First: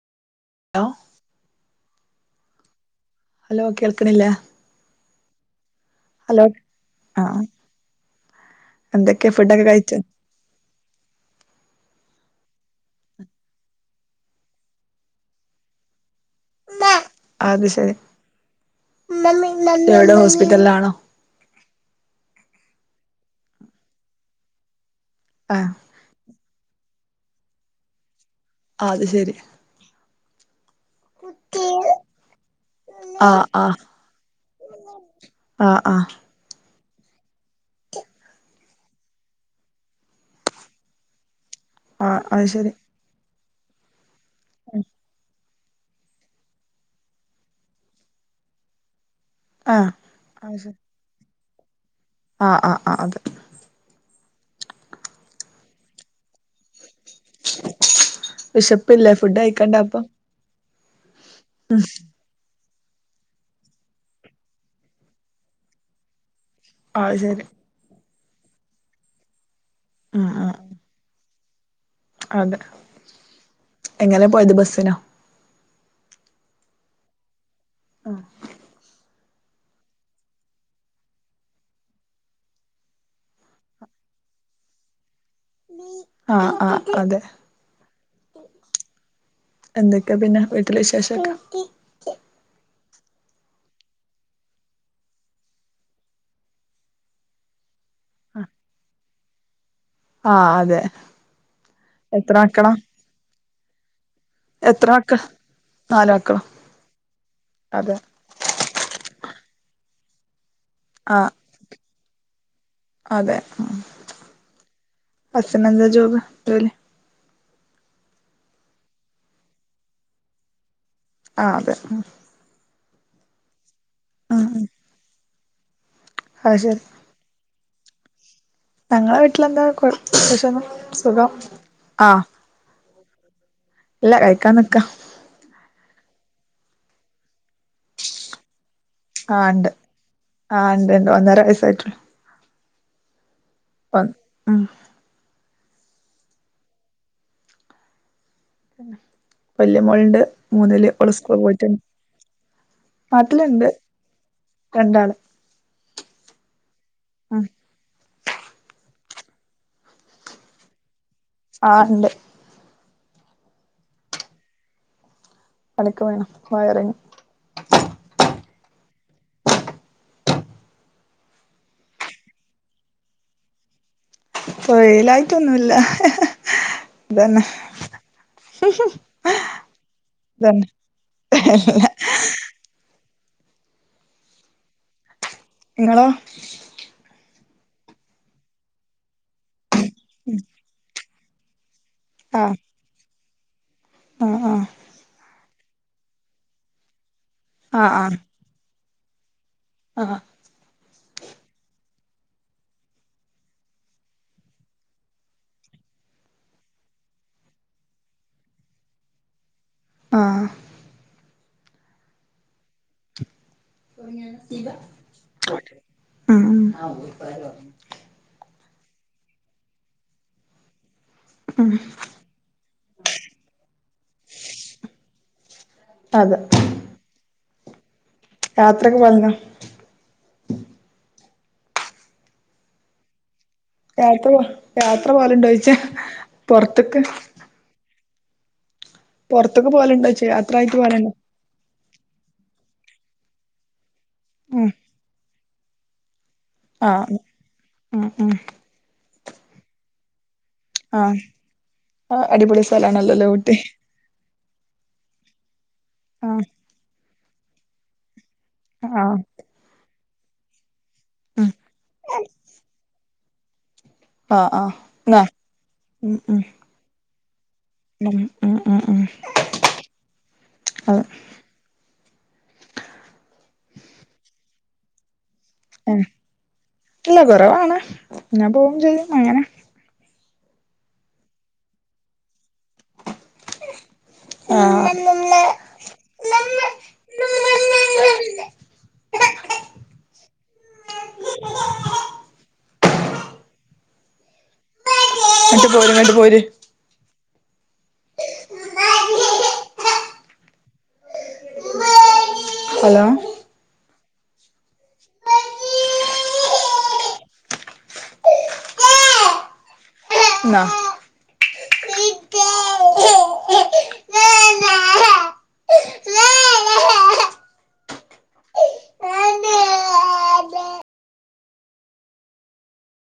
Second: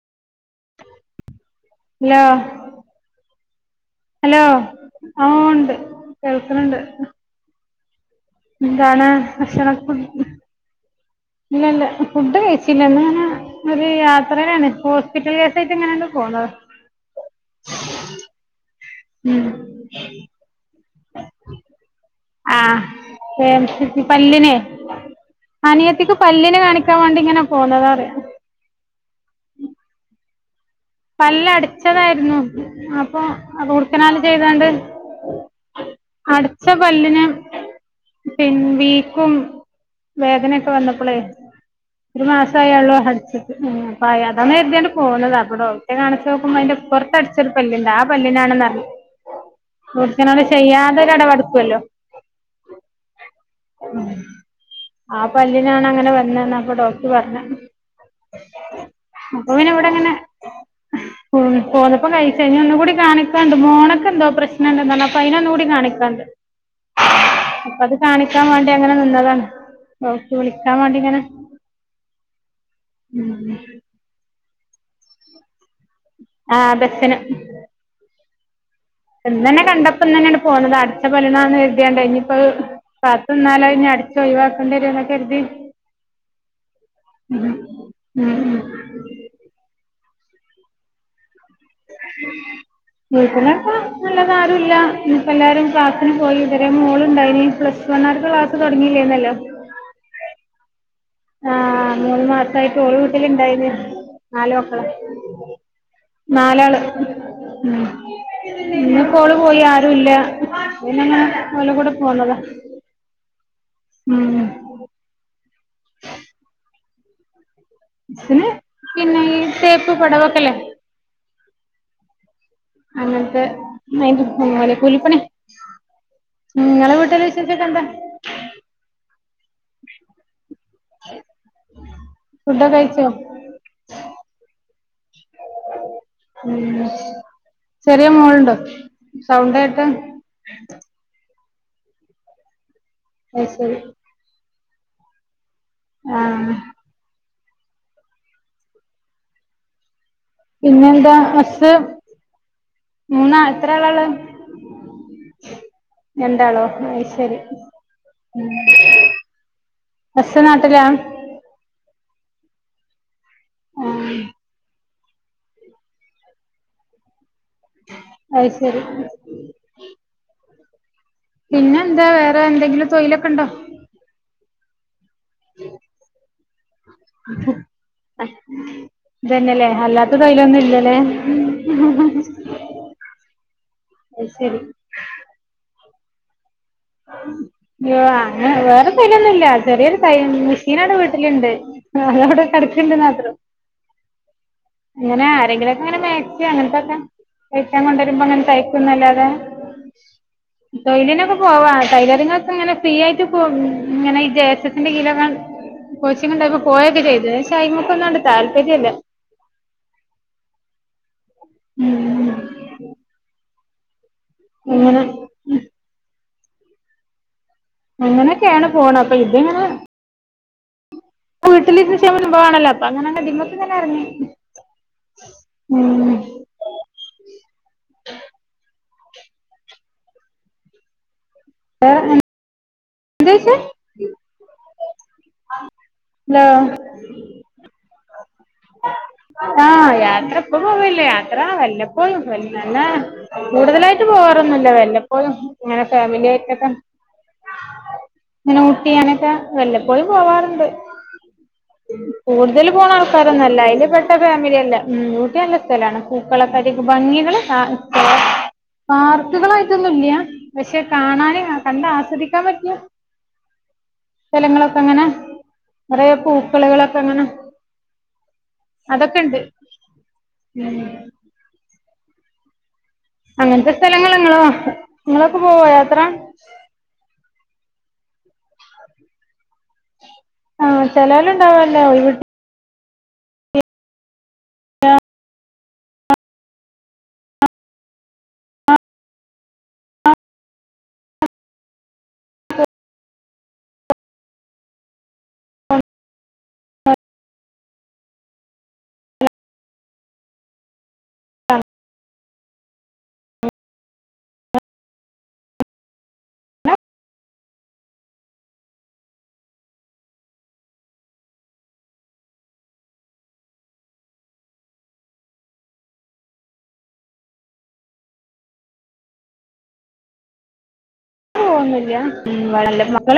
Hello hello hello കേ hello ആഹ് ഒണ്ട്‌ ഹലോ ആഹ് എന്താണ് എന്തൊക്കെയാ ഫുഡൊക്കെ ഭക്ഷണ കഴിച്ച ഇല്ല ഇല്ല ഫുഡ് കഴിച്ചില്ലന്നെ ഒരു യാത്രയെടെയാണ് ഇ ഹോസ്പിറ്റൽ കേസ ആയിട്ട് എങ്ങനെയൊക്കെ പോകുന്നത് അത് ശരിവിടെ ഹോസ്പിറ്റലിലാണോ ആഹ് ഏഹ് പല്ലിനെ ആഹ് അനിയത്തിക്ക് പല്ലിനന് കാണിക്കാൻ വേണ്ടിങ്ങനെ പോകുന്നതാ അതു ശരി പല്ല് അടിച്ചതായിരുന്നു അപ്പൊ ആഹ് ആഹ് റൂട്ട് കനാൽ ചെയ്തുകൊണ്ട് ആഹ് ആഹ് അടച്ച പല്ലിനെ പി വീക്കും വേദനൊക്കെ വന്നപ്പോളേ ആഹ് ഒരു അത് മാസ ശരി ആയുള്ളൂ അടിച്ചിട്ട് പ അതാണ് എരുതിയാണ് പോന്നത് അവിടോ ണിച്ച് നോക്കുമ്പോ അതി്ന്റെ പുറ അടിച്ചൊരു പല്ലലുണ്ട് ആ പല്ലിനാണെന്ന് ആഹ് റൂട്ട് കനാൽ അത് ശരി ചെയ്യാതെ ഇടവെടുക്കുവല്ലോ ആഹ് ആഹ് ആഹ് അത് ഉ. ആ പല്ലിനാണ് അങ്ങനെ വന്നന്ന അപ്പൊ ഡോ പറഞ്ഞ വിശപ്പില്ലേ ഫുഡ് അപ്പ പിന്ന കഴിക്കണ്ടേ എവിടെ അപ്പൊ എങ്ങനെ ഉം പോലപ്പ കീ ന ഒന്നുകൂടി കാണിക്കാണ്ട് മോണൊക്കെ എന്തോ പ്രശ്നണ്ട അപ്പൊ അതിനെ ഒന്നുകൂടി കാണിക്കാണ്ട് അത് ശെരി അപ്പ അത് കാണിക്കാൻ വേണ്ടി അങ്ങനെ നിന്നതാണ് ഉം നോക്കി വിളിക്കാൻ വേണ്ടി ഇങ്ങനെ അത് എങ്ങനെ പോയത് ബസിനോ ആഹ് ബസിന്. ആഹ്. ഇന്ന്ന്നെ കണ്ടപ്പ ഇന്ന് തന്നെയാണ് പോന്നത അടച്ച പലിനാന്ന് കരുതിയണ്ടയ് ഇനിയിപ്പത്. കാത്ത്ന്നാലത് ഇടത്ത് ഒഴിവാക്കണ്ട രോന്ന്ക്കരുതി. ആഹ് ആഹ് അതെ. എന്തൊക്കെയ പിന്നെ വീട്ടില വിശേഷൊക്കെ. ഉം. വീട്ടിലിപ്പോ അല്ലാതാരുവില്ല ഇന്നിപ്പോ എല്ലാരും ക്ലാസ്സിന് പോയി ഇതുവരെ മോളുണ്ടായിനി പ്ലസ് വണ്ണ് കാർക്ക് ക്ലാസ് തുടങ്ങിയില്ലേരുന്നല്ലോ ആഹ് അതെ ആഹ് മൂന്ന് എത്ര മക്കളാ മാസായിട്ട് ഓള് വീട്ടില് ഇണ്ടായിനി നാല് മക്കള് നാല് മക്കളോ നാലാള് ഉം അതെ ഇന്നിപ്പോ ഓള് പോയി ആരുവില്ല അതുകൊണ്ട് ഞാൻ ആഹ് ഓലുടെ കൂടെ പോന്നതാ അതെ ആഹ് ഉം ഹസ്സിന് എന്താ ജോബ് ജോലി ബസില് പിന്നെ ഈ തേപ്പ് പടവൊക്കെ ഇല്ലേ ആഹ് അതെ ആഹ് അങ്ങനത്തെ ഉം ഉം ഓല് കൂലിപ്പണി അത് ശരി നിങ്ങളെ വീട്ടില് വിശേഷവൊക്കെ എന്താ ഞങ്ങടെ വീട്ടിലെന്താ കൊ വിശേഷങ്ങള് സുഖം ആഹ് ഫുഡൊക്കെ കഴിച്ചോ ഇല്ല കഴിക്കാൻ നിക്കുവാ ഉം ചെറിയ മോളുണ്ടോ ആഹ് സൗണ്ട് ഉണ്ട് കേട്ട് ആഹ് ഉണ്ട് ഉണ്ട് ഒന്നര വയസ്സായിട്ടുള്ളൂ അത് ശരി ഉം ആഹ് വല്യ മോളുണ്ട് മൂന്നില് ഓള് പിന്നെന്താ സ്കൂളിൽ ഹസ് പോയിട്ടുണ്ട് മൂന്നാ നാട്ടിലുണ്ട് എത്ര ആളാള്ളെ രണ്ടാള് രണ്ടാളോ അത് ശരി ഉം ഹസ് നാട്ടിലാ ആഹ് ഉണ്ട് ആഹ് പണിക്ക് പോയതാ വയറിങ്ങ് അത് ശരി പിന്നെന്താ വേറെ എന്തെങ്കിലും തൊഴിലൊക്കെ ഉണ്ടോ തൊഴിലായിട്ട് ഒന്നുവില്ല ഇത് തന്നെ ഇത് തന്നെയല്ലേ അല്ലാത്ത തൊഴിലൊന്നും ഇതന്നെ ഇല്ലല്ലേ അത് ശരി നിങ്ങളോ അയ്യോ അങ്ങനെ വേറെ തൊഴിലൊന്നുല്ല ചെറിയൊരു തയൽ മെഷീനവിടെ വീട്ടിലുണ്ട് അതവിടെ കെടക്കണുണ്ടെന്ന് മാത്രം ആഹ് ആഹ് അങ്ങനെ ആരെങ്കിലും ഒക്കെ അങ്ങനെ മാക്സി അങ്ങനത്തൊക്കെ ആ തയ്ക്കാൻ കൊണ്ടുവരുമ്പോ അങ്ങനെ തയ്ക്കൂന്നല്ലാതെ ആഹ് തൊഴിലിനൊക്കെ പോവാം ടൈലറിങ്ങൊക്കെ ഇങ്ങനെ ഫ്രീ ആയിട്ട് പോ ഇങ്ങനെ ഈ ജെ എസ് എസിന്റെ കീഴിലൊക്കെ കോച്ചിങ്ങ് ഒണ്ടായപ്പോ പോയക്കെ ചെയ്തു പക്ഷെ അയ്മേക്കൊന്നും അങ്ങട്ട് താല്പര്യം ഇല്ല ആഹ് ഉം ഉം അങ്ങനൊക്കെയാണ് പോണ അപ്പൊ ഇത് ഇങ്ങനെ വീട്ടിലിരുന്ന് ചെയ്യാൻ പറ്റുന്ന സംഭവാണല്ലോ അപ്പ അങ്ങനങ്ങ് ഇതിമേ തന്നെയങ്ങ് എറങ്ങി ഉം. അതെ യാത്രയൊക്കെ പോവലുണ്ടോ? വേറെ [unintelligible] എന്തുയിച്ചേ യാത്ര പോ യാത്ര പോവല്ണ്ടോയിച്ചേ ഹലോ പൊറത്ത്ക്ക്? പൊറത്ത്ക്ക് ആഹ് പോവലുണ്ടോയ്ച്ച യാത്ര ഇപ്പം യാത്രായിട്ട് പോവല്ല്യാ. പോവലുണ്ടോ യാത്ര വല്ലപ്പോഴും [unintelligible] കൂടുതലായിട്ട് ഉം പോവാറൊന്നുല്ല വല്ലപ്പോഴും. ഇങ്ങനെ ഫാമിലിയായിട്ടൊക്കെ ആഹ് ഉം ഉം. ഊട്ടി അങ്ങനൊക്കെ വല്ലപ്പോയും പോവാറുണ്ട് ആഹ് ആഹ് അടിപൊളി കൂടുതല് പോണാ സ്ഥലാണല്ലോല്ലേ ഊട്ടി അതൊന്നുല്ല അയില് പെട്ട ഫമിലിയല്ല ഉം ഊട്ടി നല്ല സ്ഥലാണ് ആഹ് പൂക്കളൊക്കെ- ഭംഗികള് പാ ആഹ് പാർക്കുകളായിട്ടൊന്നും ഇല്ല്യാ- പക്ഷെ കാണാന് ഉം കണ്ട് ആസ്വദിക്കാൻ പറ്റിയ ആഹ് ആഹ് സ്ഥലങ്ങളൊക്കെ അങ്ങനെ ന്നാ നിറയെ ഉം ഉം പൂക്കള്കളൊക്കെ അങ്ങനെ- ഉം ഉം ഉം അതൊക്കെ ഉണ്ട് അ.. അങ്ങൻത്തെ സ്ഥലങ്ങള നിങ്ങളോക്ക നിങ്ങളൊക്കെ പോവോ യാത്ര? ഏഹ് ഇല്ല കൊറവാണ് ഞാൻ പോവും ചെയ്യും അങ്ങനെ ആഹ് ചെലോല് ഉണ്ടാവാല്ലേ ഒഴിവ് ആഹ്. ഇങ്ങട്ട് പോര് ഇങ്ങട്ട് പോര്- ഹലോ. ഇന്നാ. പോവോന്നുല്ല്യാ [unintelligible]